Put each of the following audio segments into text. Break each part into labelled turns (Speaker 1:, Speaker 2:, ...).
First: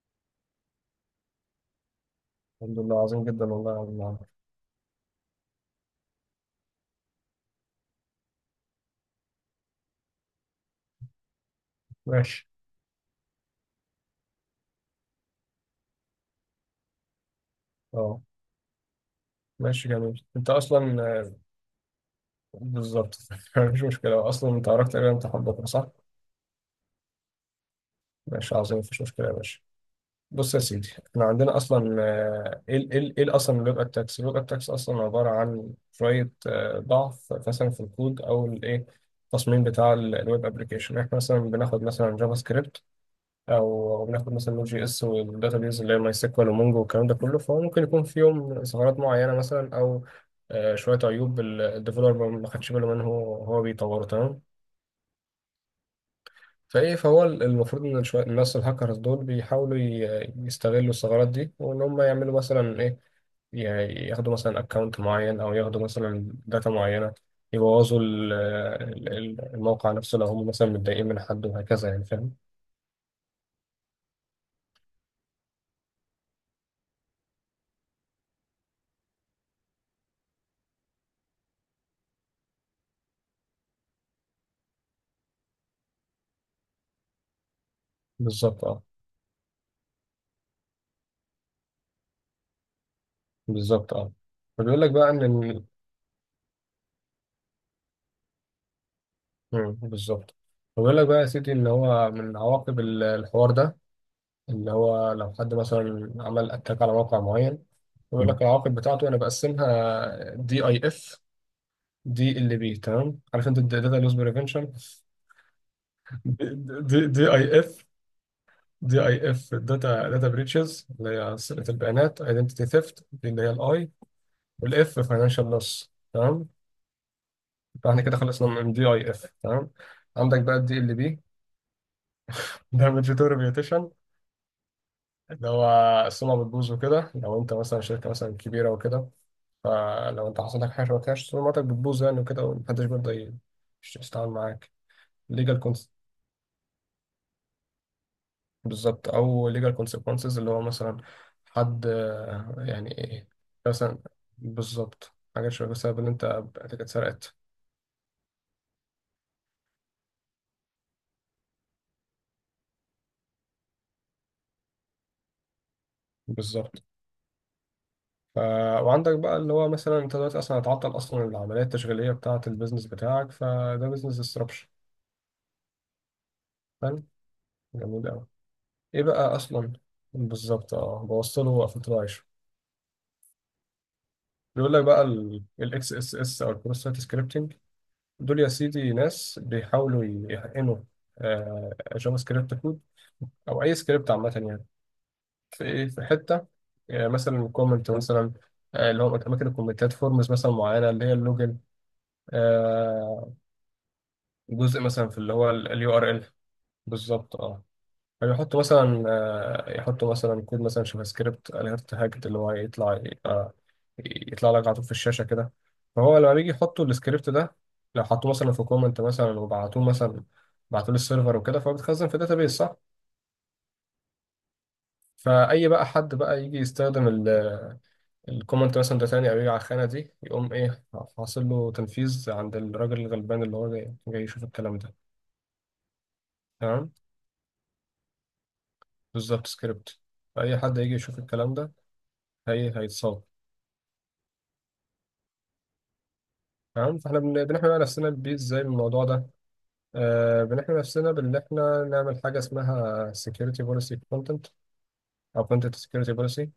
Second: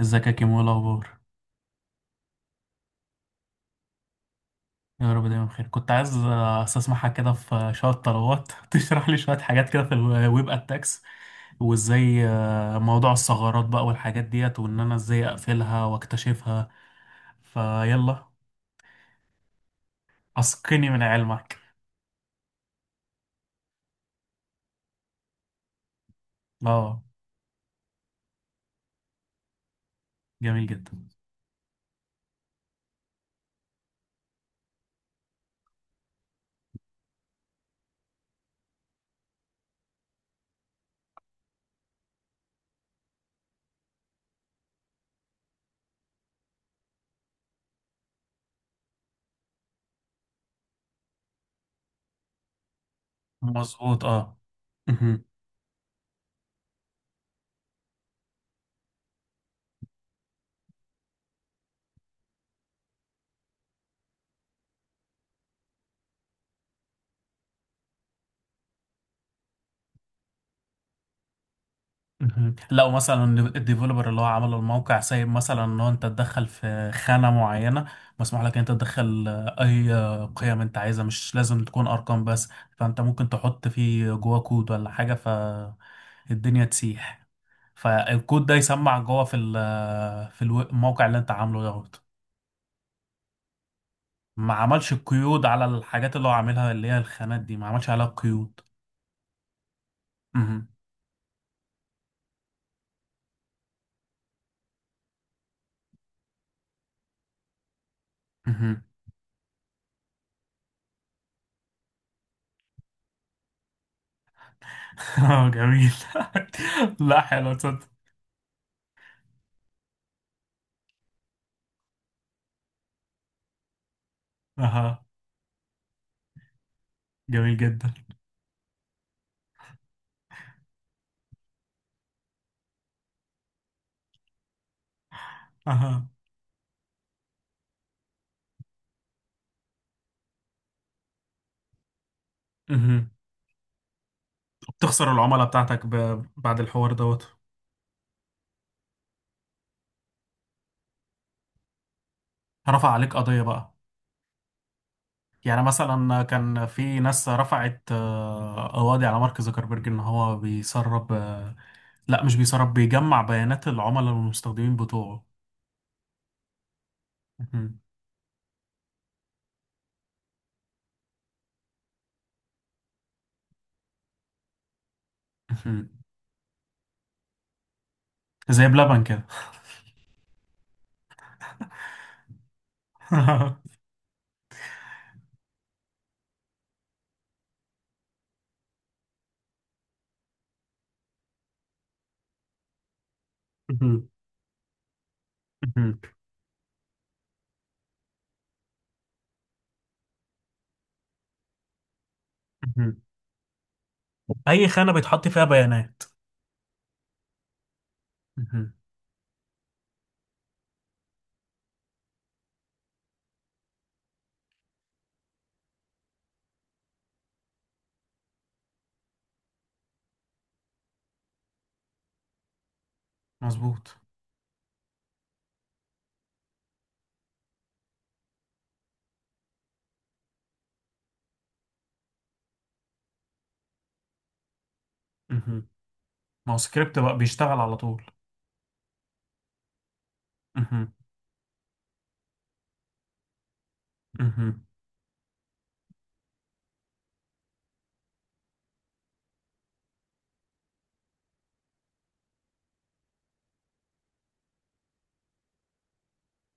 Speaker 1: ازيك يا كيمو، ايه الاخبار؟
Speaker 2: الحمد لله، عظيم جدا والله يا عم عمرو.
Speaker 1: يا رب دايما بخير. كنت عايز استسمحك كده في شويه طلبات تشرح لي شويه حاجات كده في الويب اتاكس، وازاي
Speaker 2: ماشي.
Speaker 1: موضوع الثغرات بقى والحاجات ديت، وان انا ازاي اقفلها واكتشفها.
Speaker 2: اه.
Speaker 1: فيلا،
Speaker 2: ماشي، جميل. انت
Speaker 1: اسقني من
Speaker 2: اصلا
Speaker 1: علمك.
Speaker 2: بالظبط. مفيش مشكله اصلا. انت عرفت تقريبا، امتحان بكره صح؟
Speaker 1: اه.
Speaker 2: ماشي، عظيم، مفيش مشكله يا باشا. بص يا
Speaker 1: جميل
Speaker 2: سيدي،
Speaker 1: جدا.
Speaker 2: احنا عندنا اصلا ايه اصلا اللوج اتاكس؟ اللوج اتاكس اصلا عباره عن شويه ضعف مثلا في الكود او الايه، التصميم بتاع الويب ابلكيشن. احنا مثلا بناخد مثلا جافا سكريبت او بناخد مثلا نوت جي اس، والداتابيز اللي هي ماي سيكوال ومونجو والكلام ده كله. فهو ممكن يكون فيهم ثغرات معينه مثلا، او شويه عيوب الديفلوبر ما خدش باله منه وهو
Speaker 1: مظبوط
Speaker 2: بيطوره.
Speaker 1: اه.
Speaker 2: تمام. فايه، فهو المفروض ان شويه الناس الهاكرز دول بيحاولوا يستغلوا الثغرات دي، وان هم يعملوا مثلا ايه، ي- ياخدوا مثلا اكونت معين، او ياخدوا مثلا داتا معينه، يبوظوا الموقع نفسه لو هم مثلا متضايقين من حد، وهكذا يعني. فاهم؟
Speaker 1: مهم. لو مثلا الديفلوبر اللي هو عمل الموقع سايب مثلا ان هو انت تدخل في خانة معينة، مسموح لك ان انت تدخل اي قيم انت عايزها، مش لازم تكون ارقام بس. فانت ممكن تحط فيه جوا كود ولا حاجة فالدنيا تسيح. فالكود ده
Speaker 2: بالظبط. اه
Speaker 1: يسمع جوا في ال- في الو- الموقع اللي انت عامله دوت.
Speaker 2: بالظبط اه.
Speaker 1: ما
Speaker 2: فبيقول لك
Speaker 1: عملش
Speaker 2: بقى ان
Speaker 1: قيود على الحاجات اللي هو عاملها، اللي هي الخانات دي ما عملش عليها قيود.
Speaker 2: بالظبط،
Speaker 1: مهم.
Speaker 2: ويقول لك بقى يا سيدي ان هو من عواقب الحوار ده، اللي هو لو حد مثلا عمل اتاك على موقع معين، يقول لك العواقب
Speaker 1: مهم.
Speaker 2: بتاعته. انا بقسمها: دي اي اف، دي ال بي. تمام؟ عارف انت الداتا لوس بريفنشن.
Speaker 1: جميل.
Speaker 2: دي
Speaker 1: لا،
Speaker 2: دي اي
Speaker 1: حلو
Speaker 2: اف
Speaker 1: تصدق.
Speaker 2: دي اي اف داتا، بريتشز اللي هي سرقة البيانات، ايدنتيتي ثيفت دي اللي هي الاي، والاف
Speaker 1: اها.
Speaker 2: فاينانشال لوس. تمام.
Speaker 1: جميل جدا.
Speaker 2: فاحنا كده خلصنا من دي اي اف. تمام. عندك بقى الدي ال بي، دامج تو، اللي هو
Speaker 1: اها.
Speaker 2: السمعة بتبوظ وكده. لو انت مثلا شركة مثلا كبيرة وكده، فلو انت حصل لك حاجة شبه كده سمعتك بتبوظ يعني وكده، ومحدش
Speaker 1: مهم.
Speaker 2: بيرضى يتعامل معاك.
Speaker 1: بتخسر العملاء
Speaker 2: ليجال
Speaker 1: بتاعتك
Speaker 2: كونس،
Speaker 1: بعد الحوار دوت.
Speaker 2: بالظبط، او ليجال كونسيكونسز، اللي هو مثلا حد
Speaker 1: رفع
Speaker 2: يعني
Speaker 1: عليك
Speaker 2: ايه،
Speaker 1: قضية بقى.
Speaker 2: مثلا بالظبط، حاجات
Speaker 1: يعني
Speaker 2: شبه كده بسبب ان
Speaker 1: مثلا
Speaker 2: انت
Speaker 1: كان
Speaker 2: بتاعتك
Speaker 1: في ناس
Speaker 2: اتسرقت.
Speaker 1: رفعت قواضي على مارك زوكربيرج ان هو بيسرب، لا، مش بيسرب، بيجمع بيانات العملاء والمستخدمين بتوعه.
Speaker 2: بالظبط.
Speaker 1: مهم.
Speaker 2: ف... وعندك بقى اللي هو مثلا انت دلوقتي اصلا هتعطل اصلا العملية التشغيلية بتاعة البيزنس بتاعك، فده بيزنس ديسربشن.
Speaker 1: مهم.
Speaker 2: فاهم؟ جميل أوي.
Speaker 1: زي
Speaker 2: ايه
Speaker 1: بلبن كده.
Speaker 2: بقى اصلا، بالظبط اه، بوصله وقفلت له عايشه. بيقول لك بقى الاكس اس اس، او البروسيس سكريبتنج. دول يا سيدي ناس بيحاولوا يحقنوا جافا سكريبت كود، او اي
Speaker 1: مهم.
Speaker 2: سكريبت عامه يعني، في ايه،
Speaker 1: مهم.
Speaker 2: في حته مثلا كومنت مثلا، اللي هو اماكن الكومنتات، فورمز مثلا معينه اللي هي اللوجن،
Speaker 1: مهم.
Speaker 2: آه،
Speaker 1: اي
Speaker 2: جزء
Speaker 1: خانة
Speaker 2: مثلا في
Speaker 1: بيتحط
Speaker 2: اللي
Speaker 1: فيها
Speaker 2: هو اليو
Speaker 1: بيانات.
Speaker 2: ار ال. بالظبط اه. فيحطوا
Speaker 1: مهم.
Speaker 2: مثلا يحطوا مثلا كود مثلا جافا سكريبت اليرت هاجت، اللي هو يطلع يطلع لك على طول في الشاشة كده. فهو لما بيجي يحطوا السكريبت ده، لو حطوه مثلا في كومنت مثلا وبعتوه مثلا، بعتوه للسيرفر وكده، فهو بيتخزن في داتابيس صح.
Speaker 1: مظبوط.
Speaker 2: فأي بقى حد بقى يجي يستخدم الكومنت مثلا ده تاني، أو يجي على الخانة دي، يقوم إيه، حاصل له تنفيذ عند الراجل الغلبان اللي هو جاي, يشوف الكلام ده.
Speaker 1: مهم. ما هو
Speaker 2: تمام،
Speaker 1: سكريبت بقى بيشتغل على طول.
Speaker 2: بالظبط، سكريبت. فأي حد
Speaker 1: مهم.
Speaker 2: يجي يشوف الكلام ده هي هيتصاب.
Speaker 1: مهم.
Speaker 2: تمام. فاحنا بنحمي بقى نفسنا بيه ازاي من الموضوع ده؟ بنحمي نفسنا بان احنا نعمل حاجه اسمها security policy content، او content security policy. دي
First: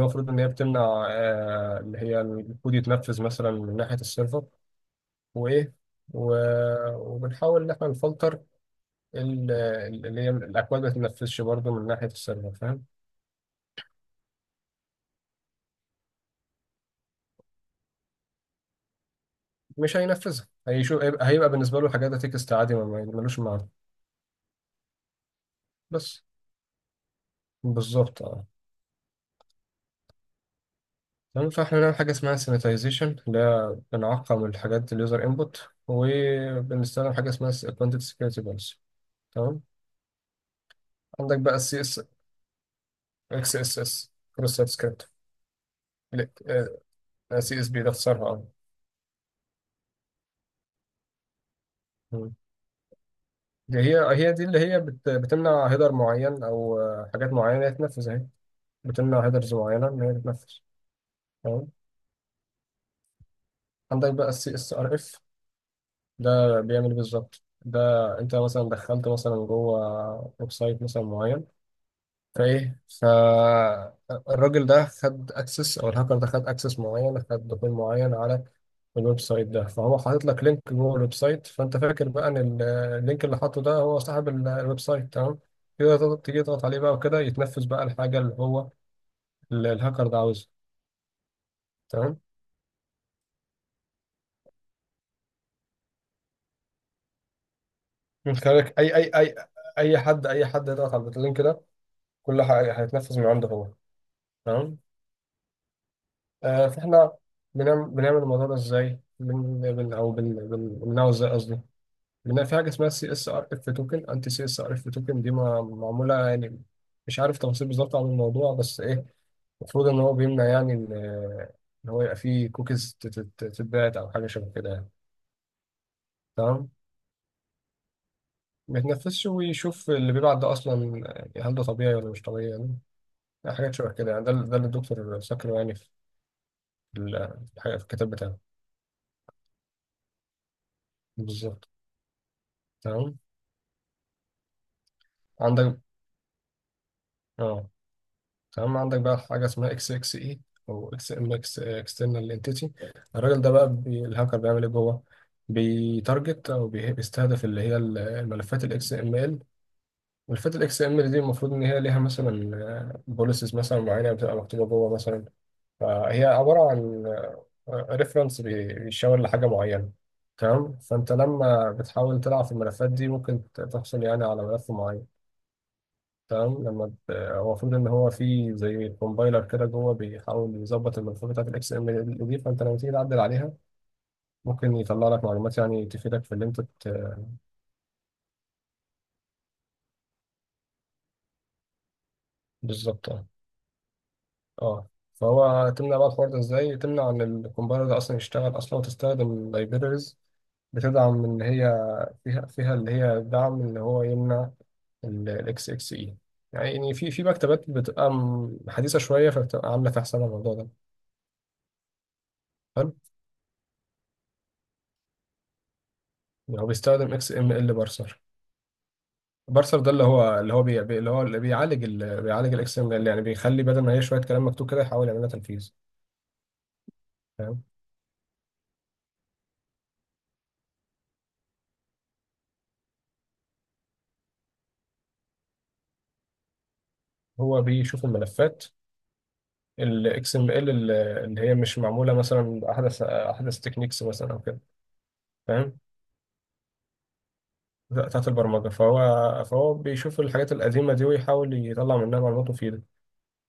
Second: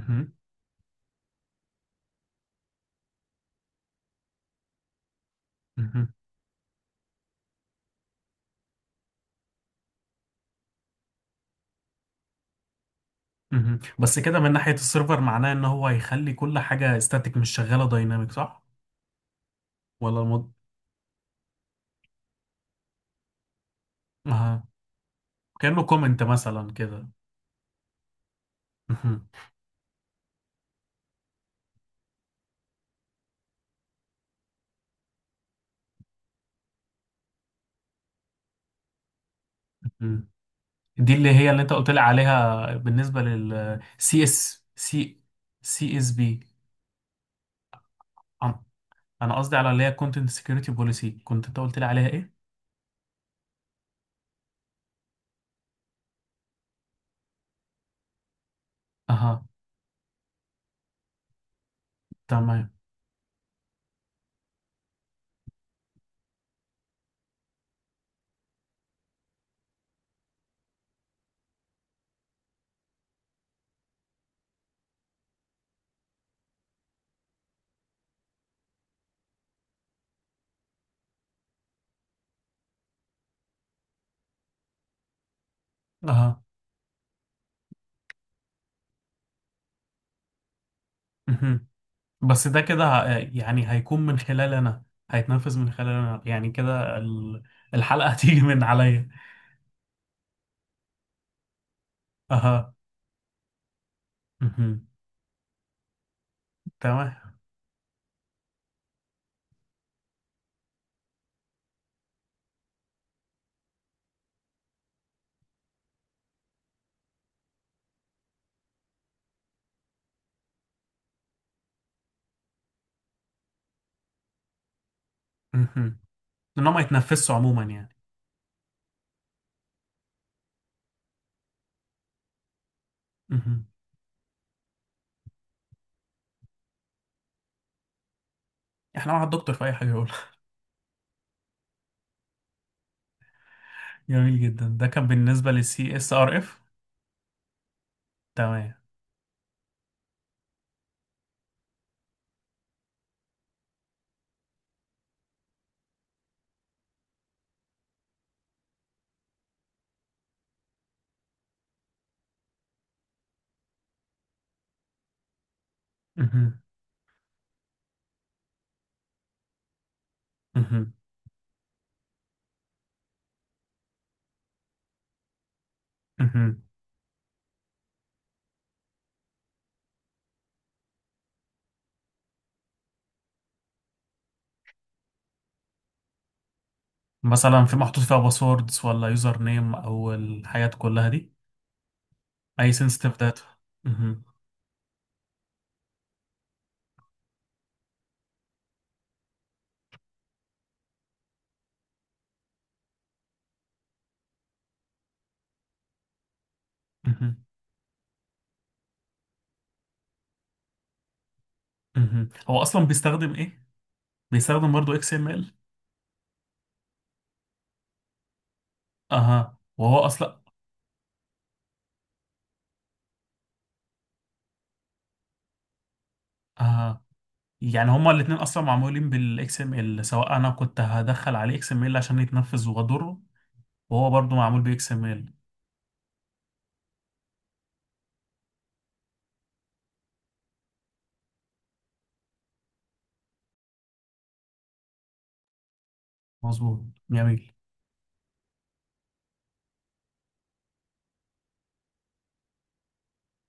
Speaker 2: المفروض ان هي بتمنع اللي هي الكود يتنفذ مثلا من ناحيه السيرفر، وايه،
Speaker 1: مهم.
Speaker 2: وبنحاول ان احنا نفلتر ال- اللي هي الاكواد ما تتنفذش برضه من ناحيه السيرفر. فاهم؟
Speaker 1: مهم. بس كده من ناحية السيرفر معناه ان هو هيخلي كل حاجة استاتيك مش شغالة دايناميك، صح؟
Speaker 2: مش
Speaker 1: ولا
Speaker 2: هينفذها،
Speaker 1: مض...
Speaker 2: هيشوف، هيبقى بالنسبه له الحاجات ده تكست عادي، ملوش معنى
Speaker 1: آه. كأنه
Speaker 2: بس.
Speaker 1: كومنت مثلا كده.
Speaker 2: بالظبط اه.
Speaker 1: مهم.
Speaker 2: تمام. فاحنا بنعمل حاجة اسمها سيناتيزيشن، ده بنعقم الحاجات، اليوزر انبوت، وبنستخدم حاجة اسمها كونتنت سكيورتي بوليسي. تمام.
Speaker 1: مهم. دي اللي
Speaker 2: عندك
Speaker 1: هي
Speaker 2: بقى
Speaker 1: اللي انت
Speaker 2: السي
Speaker 1: قلت لي
Speaker 2: اس،
Speaker 1: عليها بالنسبة
Speaker 2: اكس اس
Speaker 1: لل
Speaker 2: اس،
Speaker 1: سي
Speaker 2: كروس
Speaker 1: اس
Speaker 2: سايت سكريبت.
Speaker 1: سي. سي اس بي،
Speaker 2: سي اس بي ده اختصارها اه.
Speaker 1: انا قصدي على اللي هي كونتنت سكيورتي بوليسي، كنت انت قلت لي عليها
Speaker 2: مم.
Speaker 1: ايه؟
Speaker 2: دي هي، هي دي اللي هي بتمنع هيدر معين، او حاجات معينة تتنفذ اهي، بتمنع
Speaker 1: اها.
Speaker 2: هيدرز معينة ان هي تتنفذ. تمام.
Speaker 1: تمام.
Speaker 2: عندك بقى السي اس ار اف. ده بيعمل إيه بالظبط ده؟ انت مثلا دخلت مثلا جوه ويب سايت مثلا معين، ايه، فالراجل ده خد اكسس، او الهاكر ده خد اكسس معين، خد دخول معين على الويب سايت ده، فهو حاطط لك لينك جوه الويب سايت. فانت فاكر بقى ان اللينك اللي حاطه ده هو صاحب الويب سايت. تمام كده،
Speaker 1: اها.
Speaker 2: تيجي تضغط عليه بقى وكده، يتنفذ بقى الحاجه اللي هو الهاكر ده عاوزها.
Speaker 1: مهم.
Speaker 2: تمام.
Speaker 1: بس ده كده يعني هيكون من خلال انا، هيتنفذ من خلال انا، يعني كده الحلقة
Speaker 2: من
Speaker 1: هتيجي من
Speaker 2: خلالك،
Speaker 1: عليا.
Speaker 2: اي، اي حد، اي حد يضغط على اللينك ده كل
Speaker 1: اها.
Speaker 2: حاجه هيتنفذ من عنده هو. تمام.
Speaker 1: مهم.
Speaker 2: آه فاحنا
Speaker 1: تمام.
Speaker 2: بنعمل الموضوع ده ازاي، بن بن او بن بن- بنمنعه ازاي قصدي. لان في حاجه اسمها سي اس ار اف توكن، انتي سي اس ار اف توكن، دي معموله يعني، مش عارف تفاصيل بالظبط عن الموضوع، بس ايه، المفروض ان هو بيمنع يعني ان، إن هو يبقى فيه كوكيز تتباعت او حاجه شبه كده يعني.
Speaker 1: مهم. ان
Speaker 2: تمام.
Speaker 1: هم يتنفسوا عموما يعني.
Speaker 2: ما يتنفذش ويشوف اللي بيبعت ده اصلا، يعني هل ده طبيعي ولا مش طبيعي يعني. يعني
Speaker 1: مهم.
Speaker 2: حاجات شبه كده يعني. ده ده اللي الدكتور ذكره يعني في في الحاجه، في الكتاب بتاعه.
Speaker 1: احنا مع الدكتور في اي حاجه يقول.
Speaker 2: بالظبط. تمام.
Speaker 1: جميل جدا. ده كان بالنسبه
Speaker 2: عندك
Speaker 1: للسي اس ار اف.
Speaker 2: اه.
Speaker 1: تمام.
Speaker 2: تمام. عندك بقى حاجة اسمها اكس اكس اي، او اكس ام اكس اكسترنال انتيتي. الراجل ده بقى بي الهاكر بيعمل ايه جوه، بيتارجت او بيستهدف اللي هي الملفات الاكس ام ال. ملفات الاكس ام ال دي المفروض ان هي ليها مثلا بوليسز مثلا معينة بتبقى مكتوبة جوه مثلا، فهي
Speaker 1: مهم.
Speaker 2: عبارة عن ريفرنس بيشاور لحاجة معينة. تمام.
Speaker 1: مهم.
Speaker 2: فانت لما بتحاول تلعب في الملفات دي ممكن تحصل يعني على ملف معين.
Speaker 1: مهم.
Speaker 2: تمام. هو المفروض ان هو في زي كومبايلر كده جوه بيحاول يظبط الملفات بتاعت الاكس ام دي، فانت لما تيجي تعدل عليها ممكن يطلع لك معلومات يعني تفيدك في اللي انت
Speaker 1: مثلا في محطوط فيها باسوردز ولا يوزر نيم او الحاجات كلها دي، اي
Speaker 2: بالظبط
Speaker 1: سنسيتيف
Speaker 2: اه.
Speaker 1: داتا. مهم.
Speaker 2: اه. فهو تمنع بقى الحوار ده ازاي؟ تمنع ان الكومبايلر ده اصلا يشتغل اصلا، وتستخدم لايبريز بتدعم ان هي فيها اللي هي دعم ان هو يمنع الاكس اكس اي. يعني في، في
Speaker 1: مهم.
Speaker 2: مكتبات بتبقى حديثه شويه، فبتبقى عامله في حساب الموضوع ده.
Speaker 1: مهم. هو اصلا
Speaker 2: حلو.
Speaker 1: بيستخدم ايه؟ بيستخدم برضه اكس ام ال؟
Speaker 2: يعني هو بيستخدم اكس ام ال بارسر.
Speaker 1: اها.
Speaker 2: بارسر ده
Speaker 1: وهو
Speaker 2: اللي هو
Speaker 1: اصلا.
Speaker 2: اللي هو اللي بيعالج بيعالج الاكسل اللي يعني بيخلي، بدل ما هي شويه كلام مكتوب كده، يحاول يعملها تنفيذ.
Speaker 1: اها.
Speaker 2: فاهم؟
Speaker 1: يعني هما الاثنين اصلا معمولين بالاكس ام ال، سواء انا كنت هدخل عليه اكس ام ال عشان يتنفذ واضره، وهو برضو معمول بي اكس ام ال.
Speaker 2: هو بيشوف الملفات الاكس ام ال اللي هي مش معموله مثلا احدث تكنيكس مثلا او كده، فاهم،
Speaker 1: مظبوط. جميل.
Speaker 2: بتاعت البرمجه. فهو، فهو بيشوف الحاجات القديمه دي ويحاول يطلع منها معلومات مفيده.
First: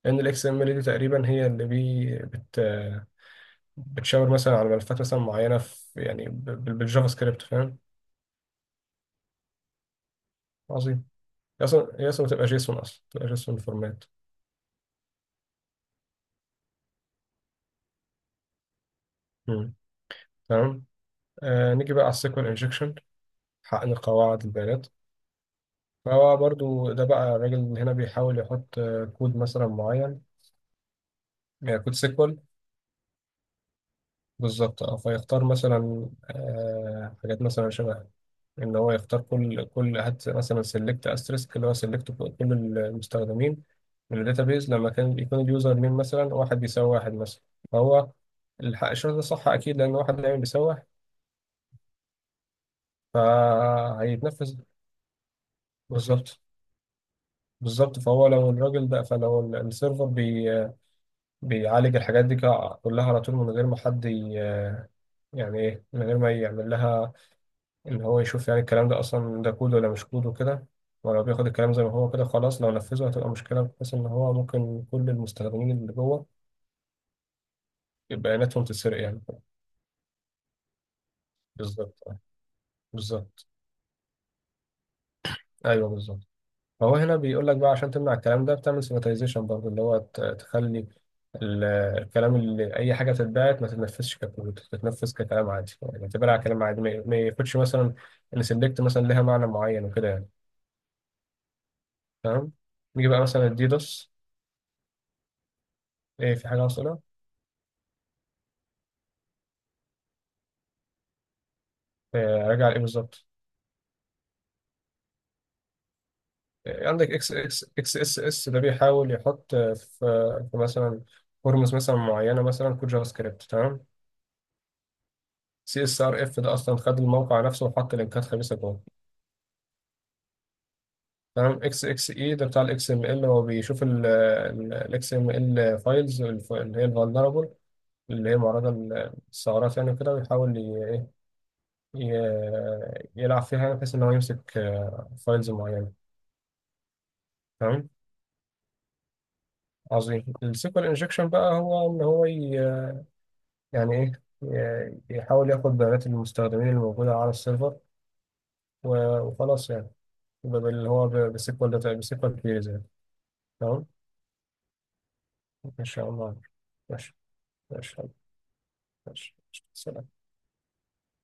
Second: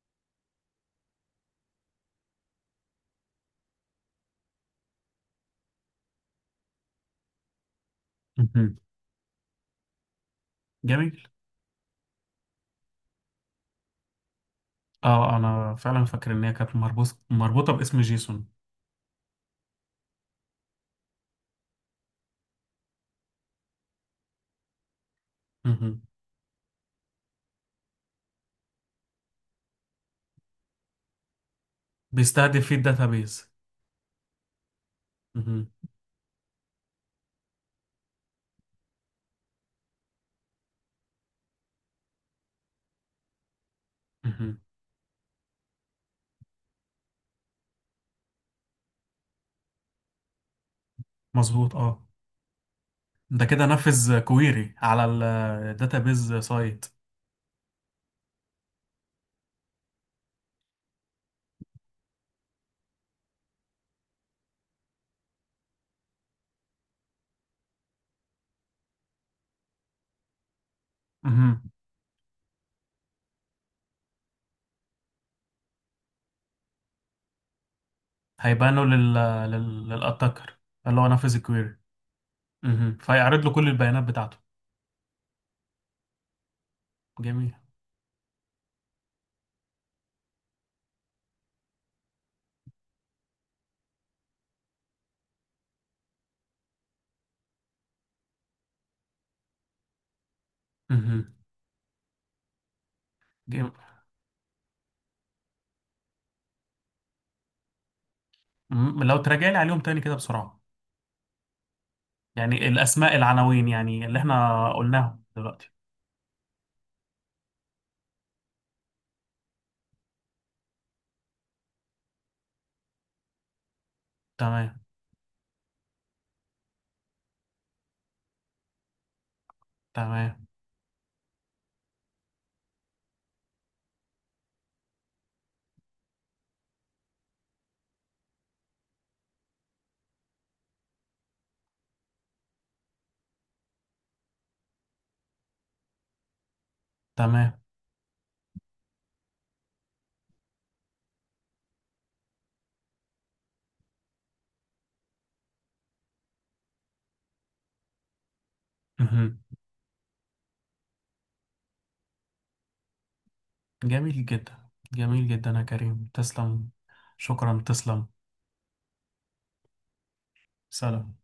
Speaker 2: لان الاكس ام ال دي تقريبا هي اللي بتشاور مثلا على ملفات مثلا معينه في يعني بالجافا سكريبت. فاهم؟
Speaker 1: مهم.
Speaker 2: عظيم.
Speaker 1: جميل.
Speaker 2: هي اصلا، هي اصلا بتبقى جيسون فورمات.
Speaker 1: اه، انا فعلا فاكر ان هي كانت مربوطه باسم جيسون.
Speaker 2: مم. تمام. آه، نيجي بقى على السيكوال انجكشن، حقن قواعد البيانات.
Speaker 1: مهم.
Speaker 2: فهو برضو ده بقى، الراجل هنا بيحاول يحط كود مثلا معين، كود سيكوال.
Speaker 1: بيستهدف فيه الداتابيز.
Speaker 2: بالظبط اه. فيختار
Speaker 1: مهم.
Speaker 2: مثلا آه حاجات مثلا شبه ان هو يختار كل، هات مثلا سيلكت استريسك اللي هو سيلكت كل المستخدمين من
Speaker 1: مهم.
Speaker 2: الداتابيز، لما كان يكون اليوزر نيم مثلا واحد بيساوي واحد مثلا. فهو الشرط ده صح اكيد، لان واحد دايما بيساوي واحد،
Speaker 1: مظبوط اه. ده كده نفذ
Speaker 2: فهيتنفذ.
Speaker 1: كويري على الداتابيز
Speaker 2: بالظبط.
Speaker 1: سايت.
Speaker 2: بالظبط. فهو لو الراجل ده، فلو السيرفر بيعالج الحاجات دي كلها على طول من غير ما حد يعني ايه، من غير ما يعمل لها ان هو يشوف يعني الكلام ده اصلا ده كود ولا مش كود وكده، ولو بياخد
Speaker 1: مهم.
Speaker 2: الكلام زي ما هو كده خلاص، لو نفذه هتبقى مشكلة، بحيث ان هو ممكن كل المستخدمين اللي جوه بياناتهم
Speaker 1: هيبانه
Speaker 2: تتسرق يعني.
Speaker 1: للاتاكر اللي هو نفذ الكويري.
Speaker 2: بالظبط
Speaker 1: مهم. فيعرض
Speaker 2: بالظبط.
Speaker 1: له كل البيانات بتاعته.
Speaker 2: ايوه بالظبط. فهو هنا بيقول
Speaker 1: جميل.
Speaker 2: لك بقى، عشان تمنع الكلام ده بتعمل سيماتيزيشن برضه، اللي هو تخلي ال- الكلام، اللي اي حاجه بتتبعت ما تتنفذش ككود، تتنفذ ككلام عادي، يعني اعتبرها كلام عادي، ما ياخدش مثلا ان سيلكت مثلا لها معنى معين وكده يعني.
Speaker 1: مهم.
Speaker 2: تمام. نيجي بقى مثلا
Speaker 1: جميل.
Speaker 2: الديدوس. ايه، في حاجه حاصله؟
Speaker 1: مم. لو تراجع لي عليهم تاني كده بسرعه،
Speaker 2: راجع
Speaker 1: يعني
Speaker 2: على ايه
Speaker 1: الأسماء،
Speaker 2: بالظبط؟
Speaker 1: العناوين، يعني اللي احنا قلناهم دلوقتي.
Speaker 2: إيه، عندك اكس اكس، اكس اس اس ده بيحاول يحط في مثلا فورمز مثلا معينه مثلا كود جافا سكريبت. تمام.
Speaker 1: تمام.
Speaker 2: سي اس ار اف ده اصلا خد الموقع نفسه وحط لينكات خبيثه جوه.
Speaker 1: تمام.
Speaker 2: تمام. اكس اكس اي ده بتاع الاكس ام ال، هو بيشوف الاكس ام ال فايلز اللي هي الفولنربل، اللي هي معرضة للثغرات يعني كده، ويحاول إيه، يلعب فيها يعني، بحيث ان هو يمسك فايلز معينة.
Speaker 1: تمام.
Speaker 2: تمام. عظيم. السيكوال انجكشن بقى، هو ان هو يعني ايه، يحاول ياخد بيانات المستخدمين الموجودة على السيرفر و-
Speaker 1: مهم.
Speaker 2: وخلاص يعني، بسيكوال داتا، بسيكوال كيريز يعني. تمام.
Speaker 1: جميل جدا جميل جدا يا
Speaker 2: ان
Speaker 1: كريم،
Speaker 2: شاء الله.
Speaker 1: تسلم.
Speaker 2: ماشي.
Speaker 1: شكرا،
Speaker 2: ماشي.
Speaker 1: تسلم.
Speaker 2: ماشي. سلام.
Speaker 1: سلام.